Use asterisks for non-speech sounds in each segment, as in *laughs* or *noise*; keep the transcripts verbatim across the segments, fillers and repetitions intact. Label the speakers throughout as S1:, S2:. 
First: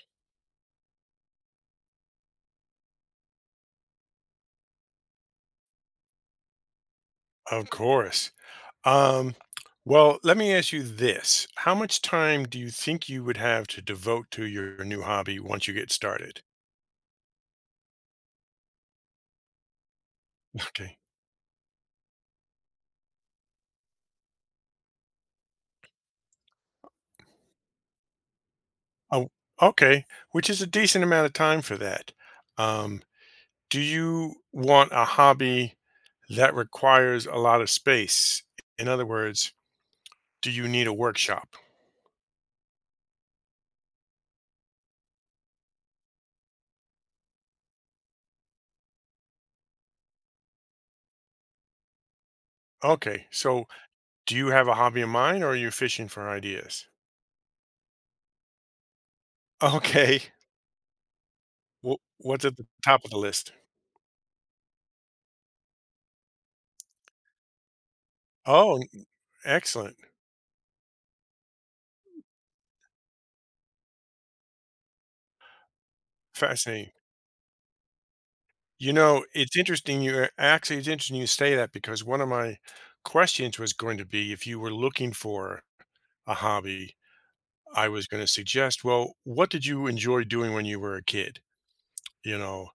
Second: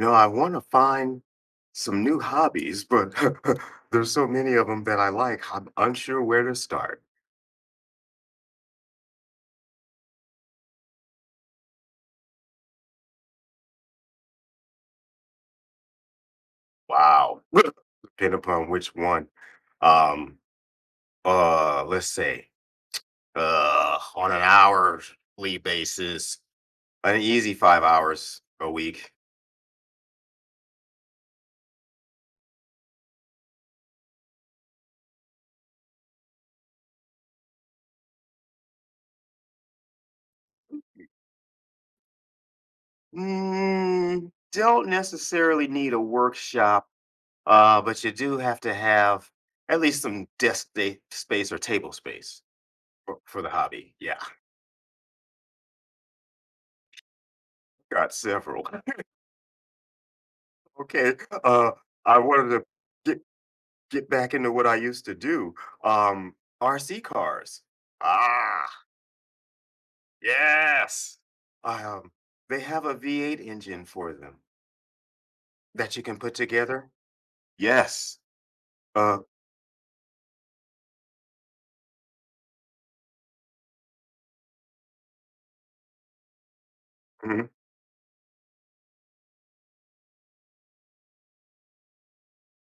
S1: You know, I want to find some new hobbies, but *laughs* there's so many of them that I like. I'm unsure where to start.
S2: Of course. Um, well, let me ask you this. How much time do you think you would have to devote to your new hobby once you get started?
S1: Wow. *laughs* Depending upon which one. Um,
S2: Okay.
S1: uh, let's say, uh, on an hourly basis, an easy five hours a week.
S2: Oh, okay. Which is a decent amount of time for that. Um, do you want a hobby that requires a lot of space? In other words, do you need a workshop?
S1: Mm, don't necessarily need a workshop, uh, but you do have to have at least some desk day space or table space for,
S2: Okay.
S1: for the
S2: So
S1: hobby. Yeah.
S2: do you have a hobby in mind, or are you fishing for ideas?
S1: Got several. *laughs*
S2: Okay.
S1: Okay, uh,
S2: Wh-
S1: I
S2: What's
S1: wanted
S2: at
S1: to
S2: the top of the
S1: get
S2: list?
S1: get back into what I used to do. Um, R C cars. Ah,
S2: Oh, excellent.
S1: yes. Um, they have a V eight engine for them that you can put together.
S2: Fascinating.
S1: Yes.
S2: You
S1: Uh,
S2: know, it's interesting you uh, actually, it's interesting you say that because one of my questions was going to be if you were looking for a hobby,
S1: mhm,
S2: I was going to suggest, well, what did you enjoy doing when you were a kid? You know,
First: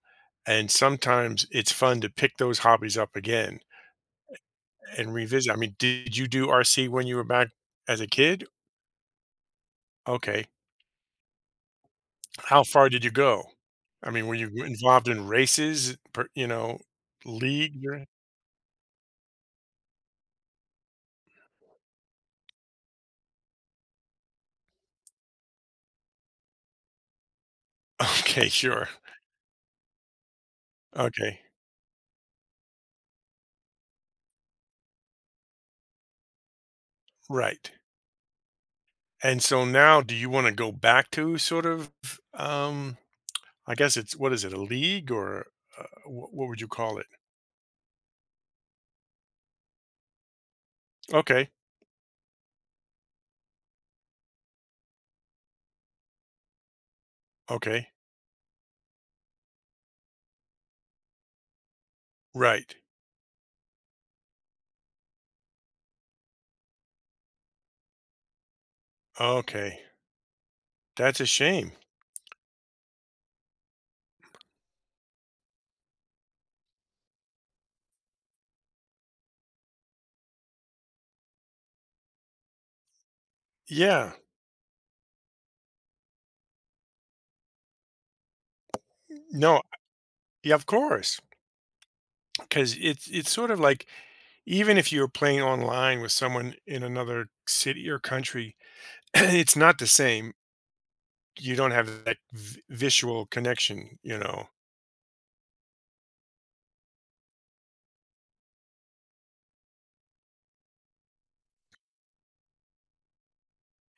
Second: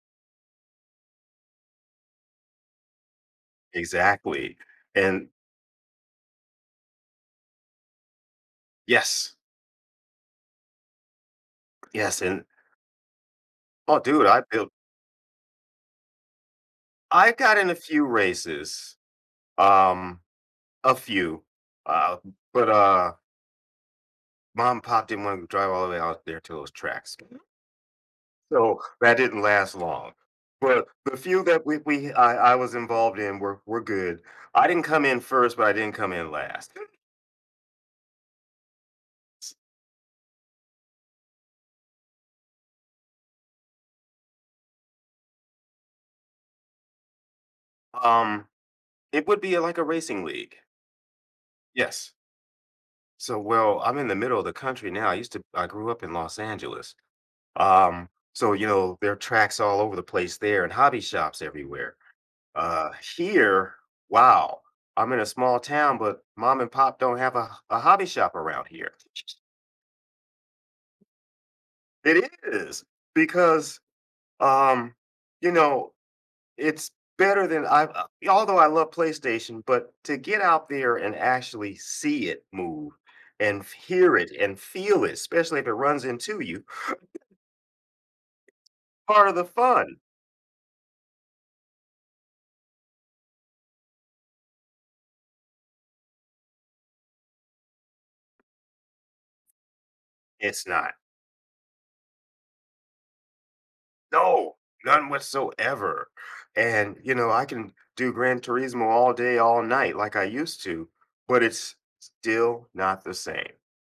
S2: and sometimes it's fun to pick those hobbies up again
S1: exactly.
S2: and
S1: And
S2: revisit. I mean, did you do R C when you were back as a kid?
S1: yes,
S2: Okay.
S1: yes. And
S2: How far did you go?
S1: oh,
S2: I
S1: dude,
S2: mean, were
S1: I
S2: you
S1: built.
S2: involved in races, per- you know,
S1: I got in a
S2: league?
S1: few
S2: or-
S1: races. Um, a few. Uh, but uh, mom and pop didn't want to drive all the way out there to those tracks.
S2: *laughs* Okay,
S1: So
S2: sure.
S1: that didn't last long. But the
S2: Okay.
S1: few that we, we I, I was involved in were were good. I didn't come in first, but I didn't come in last.
S2: Right. And so now do you wanna go back to sort of, um, I guess it's, what is it, a league, or, uh, wha what would you call it?
S1: Um, it would be like a racing league.
S2: Okay,
S1: Yes. So well, I'm in the middle of the country now. I used to I grew up in Los Angeles.
S2: okay.
S1: Um, so you know there are tracks all over the place there and hobby shops everywhere.
S2: Right.
S1: Uh, here, wow, I'm in a small town, but mom and pop don't have a, a hobby shop around here.
S2: Okay. That's a shame.
S1: It is because Um, you know, it's better than I uh, although I love PlayStation, but to get out there and actually see it move and f-
S2: Yeah.
S1: hear it and feel it, especially if it runs into you, part of the
S2: No.
S1: fun.
S2: Yeah, of course, because it's it's sort of like, even if you're playing online with someone in another city or country, *clears throat* it's not the same.
S1: It's not.
S2: You don't have that vi visual connection, you know?
S1: No, none whatsoever. And you know, I can do Gran Turismo all day, all night like I used to, but it's still not the same.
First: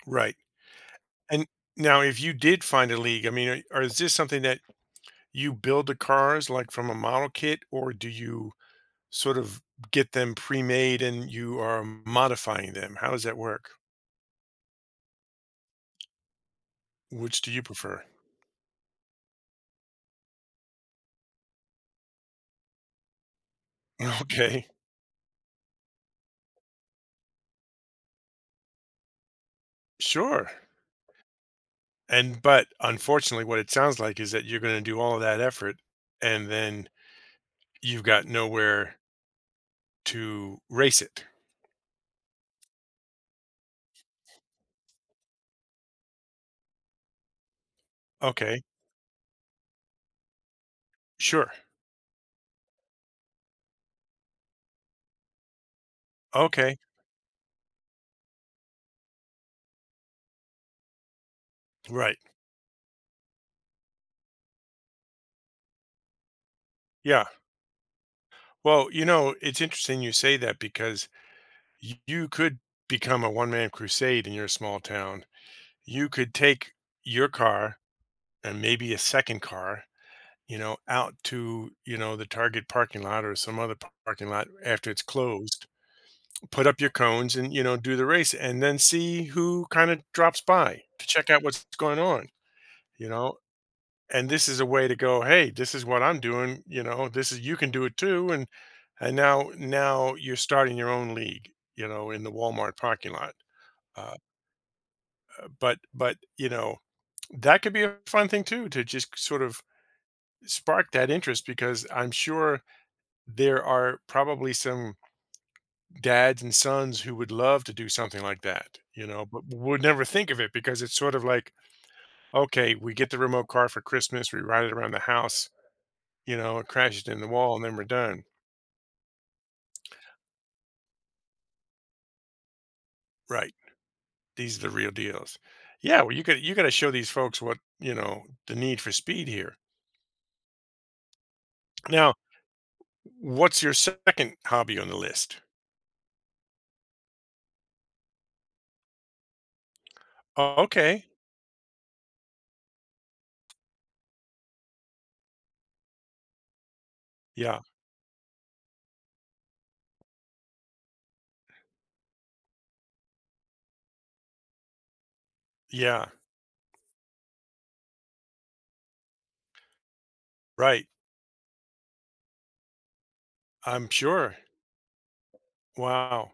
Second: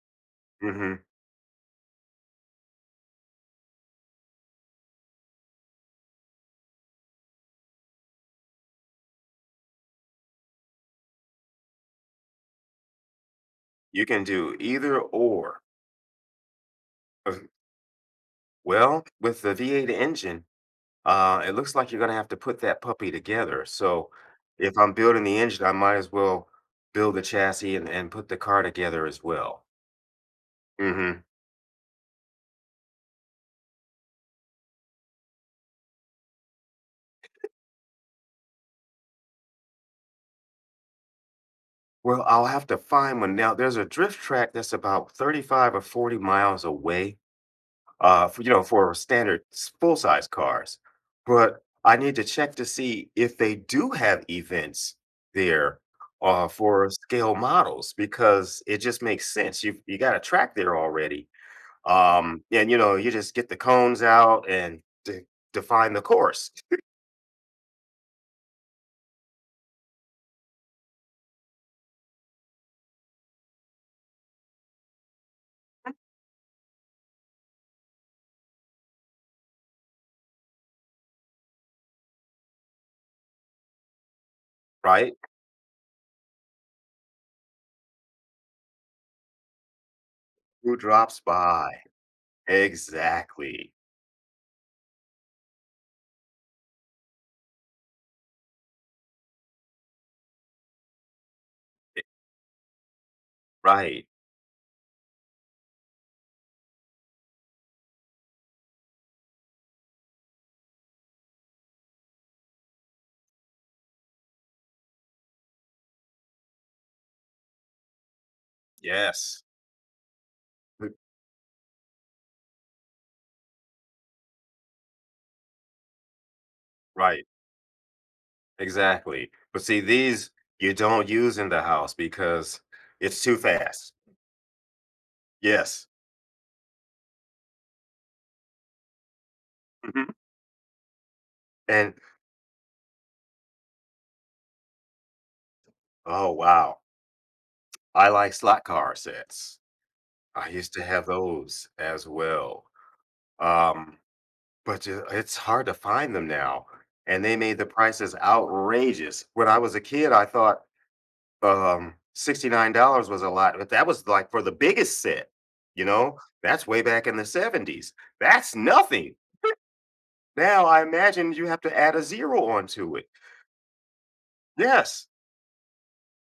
S2: Right.
S1: Mhm.
S2: And now if you did find a league, I mean, are are is this something that you build the cars like from a model kit, or do you sort of get them pre-made and you are modifying them? How does that work?
S1: You can do either or. Uh,
S2: Which do you prefer?
S1: Well, with the V eight engine, Uh, it looks like you're gonna have to put that puppy together. So
S2: *laughs* Okay,
S1: if I'm building the engine, I might as well build the chassis and, and put the car together as well.
S2: sure.
S1: Hmm.
S2: And but unfortunately, what it sounds like is that you're going to do all of that effort and then you've got nowhere to race it.
S1: Well, I'll have to find one. Now, there's a drift track that's about thirty-five or forty miles away, uh, for, you
S2: Okay,
S1: know, for standard full-size cars.
S2: sure.
S1: But I need to check to see if they do have events there uh,
S2: Okay,
S1: for scale models because it just makes sense. You you got a track there already.
S2: right.
S1: Um, and you know, you just get the cones out and de define the course.
S2: Yeah. Well, you know, it's interesting you say that because y- you could become a one man crusade in your small town. You could take your car and maybe a second car, you know, out to, you know, the Target parking lot or some other p- parking lot
S1: *laughs*
S2: after it's
S1: Right?
S2: closed, put up your cones and, you know, do the race and then see who kind of drops
S1: Who
S2: by to
S1: drops
S2: check out what's
S1: by?
S2: going on, you know.
S1: Exactly.
S2: And this is a way to go, hey, this is what I'm doing, you know, this is, you can do it too. And and now now you're starting your own league, you
S1: E,
S2: know, in the Walmart parking lot.
S1: right.
S2: Uh, but but you know, that could be a fun thing too, to just sort of sparked that interest, because I'm sure there are probably some dads and sons who would love to do something like that, you know,
S1: Yes.
S2: but would never think of it because
S1: R,
S2: it's sort of like, okay, we get the remote car for Christmas, we ride it around the house, you know, it crashes in
S1: right.
S2: the wall and then we're done.
S1: Exactly. But see, these you don't use in the house because it's too
S2: Right.
S1: fast.
S2: These are the real deals.
S1: Yes.
S2: Yeah, well, you got you got to show these folks what, you know, the need for speed here.
S1: Mhm. And,
S2: Now, what's your second hobby on the list?
S1: oh, wow. I like slot car sets. I
S2: Oh,
S1: used to have
S2: okay.
S1: those as well. Um But ju it's hard to find them now, and they made
S2: Yeah.
S1: the prices outrageous. When I was a kid, I thought, um, sixty-nine dollars was a lot, but that was, like, for the biggest set, you
S2: Yeah.
S1: know? That's way back in the seventies. That's nothing. Now I
S2: Right.
S1: imagine you have to add a zero onto it.
S2: I'm sure.
S1: Yes.
S2: Wow.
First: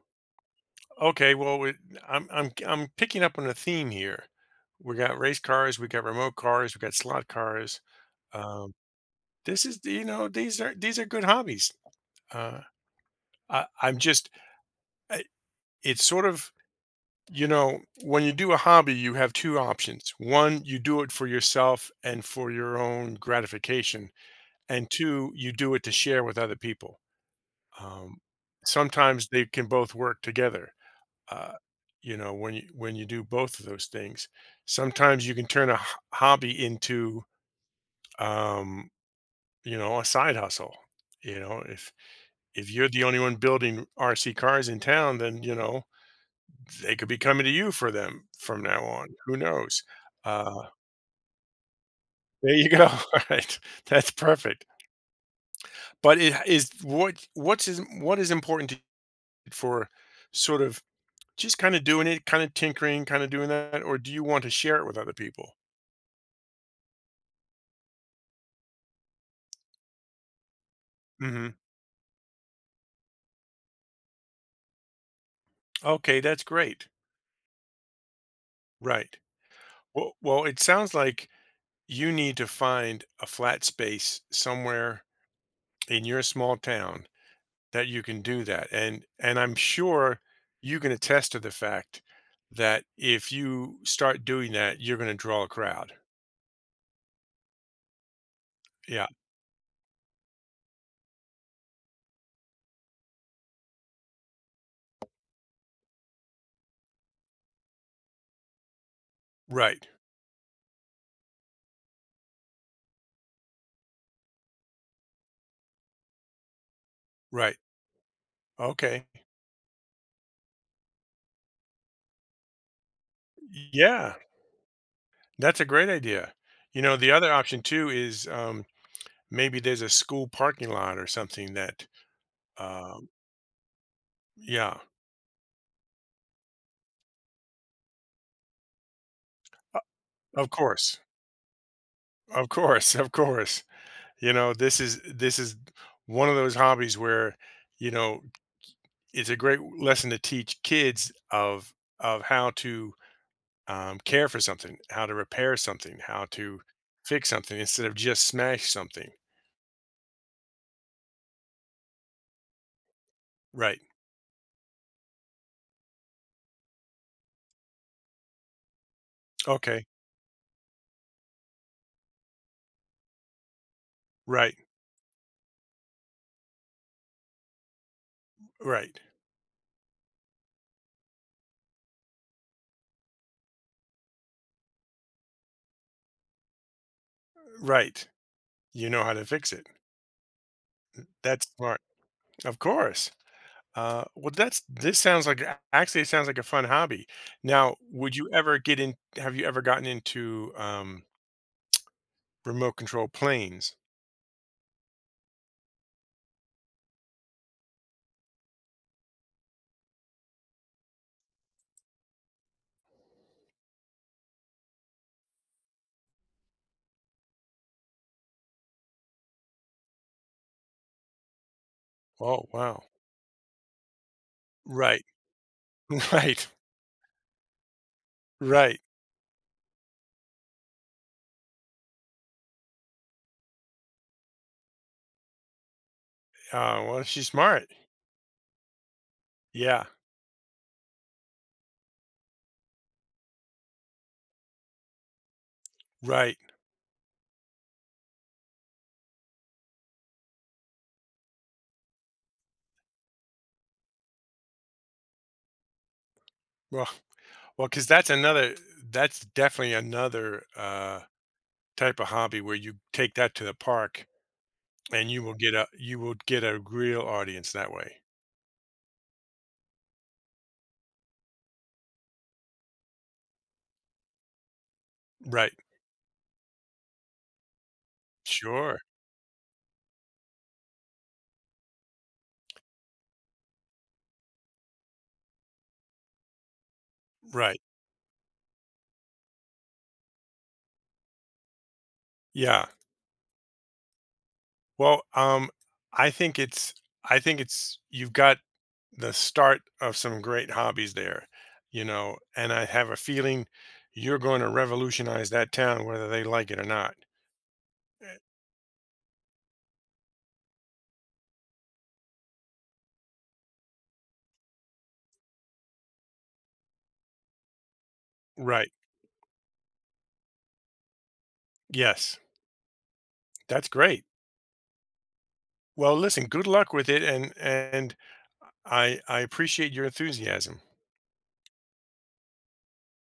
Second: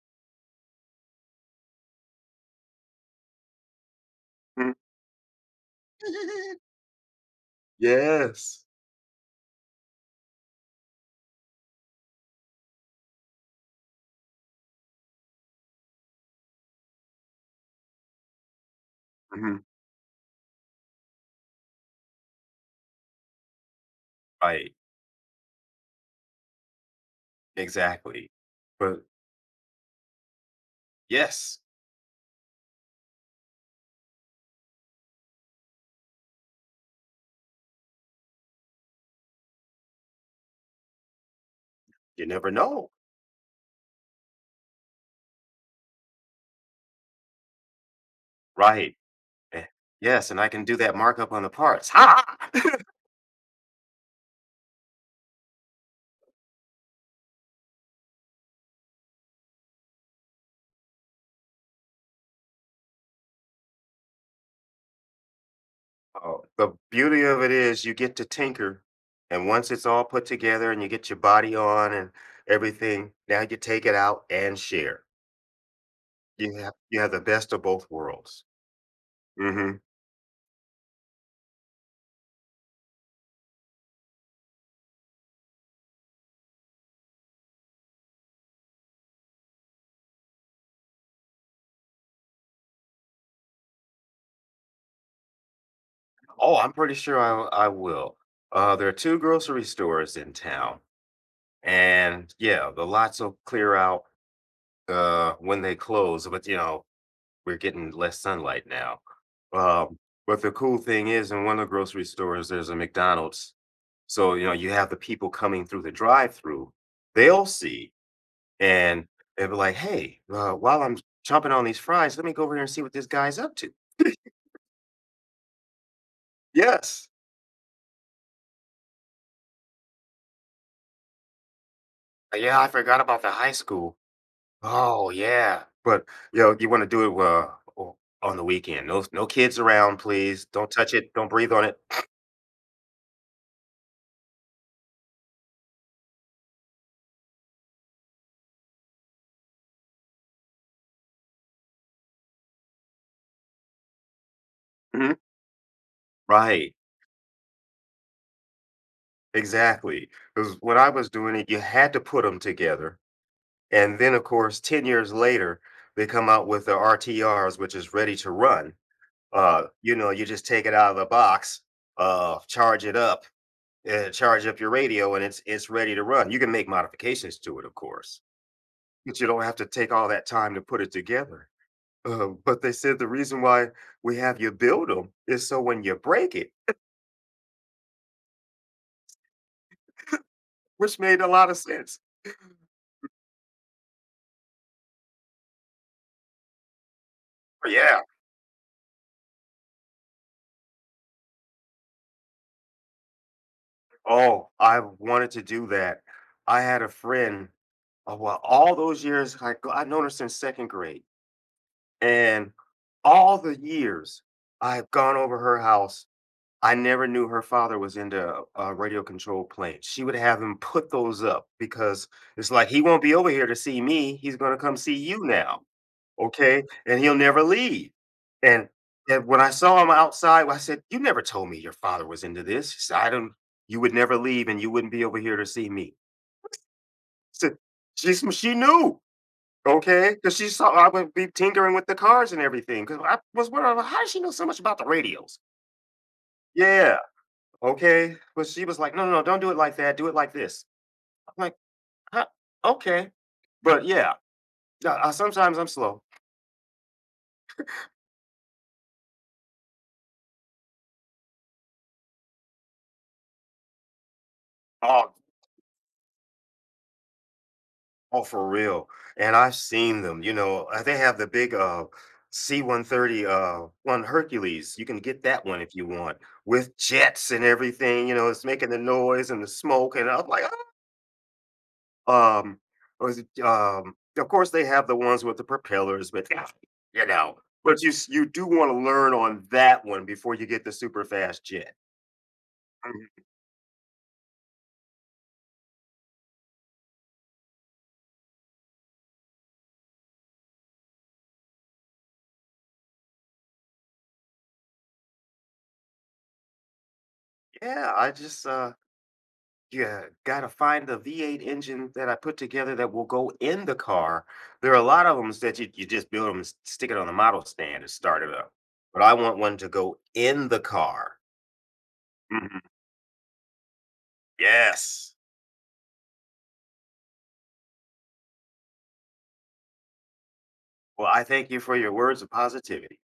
S2: Okay, well, we, I'm I'm I'm picking up on a theme here.
S1: Mm.
S2: We got race cars, we got remote
S1: *laughs*
S2: cars, we got slot cars.
S1: Yes.
S2: Um, this is, you know, these are, these are good hobbies. Uh, I, I'm just I- it's sort of, you know, when you do a hobby, you have
S1: Mhm.
S2: two options. One, you do it for yourself and for your own gratification,
S1: Right.
S2: and two, you do it to share with other people. Um,
S1: Exactly. But
S2: Sometimes they can both work together. uh,
S1: yes,
S2: you know, when you when you do both of those things, sometimes you can turn a h- hobby into, um you know, a side hustle, you know, if
S1: you never
S2: if you're
S1: know.
S2: the only one building RC cars in town, then you know they could be coming to you for them from now
S1: Right.
S2: on, who
S1: Eh,
S2: knows.
S1: yes, and I can
S2: uh
S1: do that markup on the parts. Ha!
S2: there
S1: *laughs*
S2: you go. *laughs* All right, that's perfect. But it is, what what's is what is important to you, for sort of just kind of doing it, kind of tinkering, kind of doing that, or do you want to share it with other people?
S1: Oh, the beauty of it is you get to tinker. And once it's all put together and you get your body
S2: Hmm.
S1: on and everything, now you take it out and share.
S2: Okay, that's
S1: You have
S2: great.
S1: you have the best of both worlds.
S2: Right.
S1: Hmm.
S2: Well, well, it sounds like you need to find a flat space somewhere in your small town that you can do that. And and I'm sure you can attest to the fact that if you start doing that, you're going to draw a crowd.
S1: Oh, I'm pretty sure I I will. Uh, there are
S2: Yeah.
S1: two grocery stores in town, and yeah, the lots will clear out uh, when they close. But you know, we're getting less sunlight now.
S2: Right.
S1: Um, but the cool thing is, in one of the grocery stores, there's a McDonald's. So, you know, you have the people coming through the drive-through, they'll
S2: Right.
S1: see, and
S2: Okay.
S1: they'll be like, "Hey, uh, while I'm chomping on these fries, let me go over here and see what this guy's up to." *laughs*
S2: Yeah, that's a great idea. You know,
S1: Yes.
S2: the other option too is, um, maybe there's a school parking lot or something that,
S1: Yeah, I forgot
S2: um,
S1: about the high school.
S2: yeah,
S1: Oh, yeah. But, you know, you want to do it, uh, o on the weekend. No no kids
S2: o-
S1: around, please.
S2: of
S1: Don't touch
S2: course.
S1: it. Don't breathe on it.
S2: Of course, of course. You know, this is, this is one of those hobbies where, you know, it's a great lesson to teach kids of of how to, um, care for something, how
S1: Mhm.
S2: to repair something, how to
S1: Right.
S2: fix something, instead of just smash something.
S1: Exactly. Because when I was doing it, you had to put them together.
S2: Right.
S1: And then, of course, ten years later, they come out with the R T Rs, which is ready to run. Uh,
S2: Okay.
S1: you know, you just take it out of the box, uh, charge it up, uh, charge
S2: Right.
S1: up your radio, and it's it's ready to run. You can make modifications to it, of course,
S2: Right.
S1: but you don't have to take all that time to put it together. Uh, but they said the reason why we have you build them is so when you break it,
S2: Right. You know how to fix it.
S1: which made a
S2: That's
S1: lot of
S2: smart.
S1: sense.
S2: Of course. Uh, well, that's, this sounds like a- actually it sounds like a fun hobby. Now,
S1: Yeah.
S2: would you ever get in? Have you ever gotten into, um, remote control planes.
S1: Oh, I wanted to do that. I had a friend, uh, well, all those years, I, I've known her since second grade. And all the years I've gone over her house, I never knew her father was into a radio control planes. She would have him put those up because
S2: Oh,
S1: it's like, he
S2: wow.
S1: won't be over here to see me. He's going to come see
S2: Right.
S1: you now.
S2: *laughs* Right.
S1: Okay, and he'll never leave, and
S2: Right.
S1: and when I saw him outside, I said, "You never told me your father was into this." He said, "I don't you would never leave, and you wouldn't be over here to see me."
S2: Uh, well, she's
S1: So
S2: smart.
S1: she's she knew,
S2: Yeah.
S1: okay, because she saw I would be tinkering with the cars and everything. Because I was wondering, "Well, how does she know so much about the radios?"
S2: Right.
S1: Yeah, okay, but she was like, "No, no, no, don't do it like that. Do it like this." I'm like, huh, "Okay," but yeah, uh, uh, sometimes I'm slow.
S2: Well, well, because that's another. That's definitely another uh, type of hobby where you take that to the park, and
S1: Oh.
S2: you will get a, you will get a real audience that way.
S1: Oh, for real. And I've seen them. You know, uh, they have the big uh C one thirty uh one Hercules. You can get that
S2: Right.
S1: one if you want with jets and everything. You know, it's making the
S2: Sure.
S1: noise and the smoke. And I'm like, "Ah." um, or is it, um, of course they have the ones with the propellers, but yeah, you know,
S2: Right.
S1: but you s- you do want to learn on that one before you get the super fast jet.
S2: Yeah.
S1: Mhm.
S2: Well, um, I think it's I think it's, you've got the start of some great hobbies there, you know, and I have a feeling you're going to revolutionize that town whether they like it or not.
S1: Yeah, I just uh yeah, gotta find the V eight engine that I put together that will go in the car. There are a lot of them that you, you just build them, stick it on the model stand and start it up.
S2: Right.
S1: But I want one to go in the car.
S2: Yes.
S1: Mhm.
S2: That's great.
S1: Yes.
S2: Well, listen, good luck with it, and and I I appreciate your enthusiasm.
S1: Well, I thank you for your words of positivity.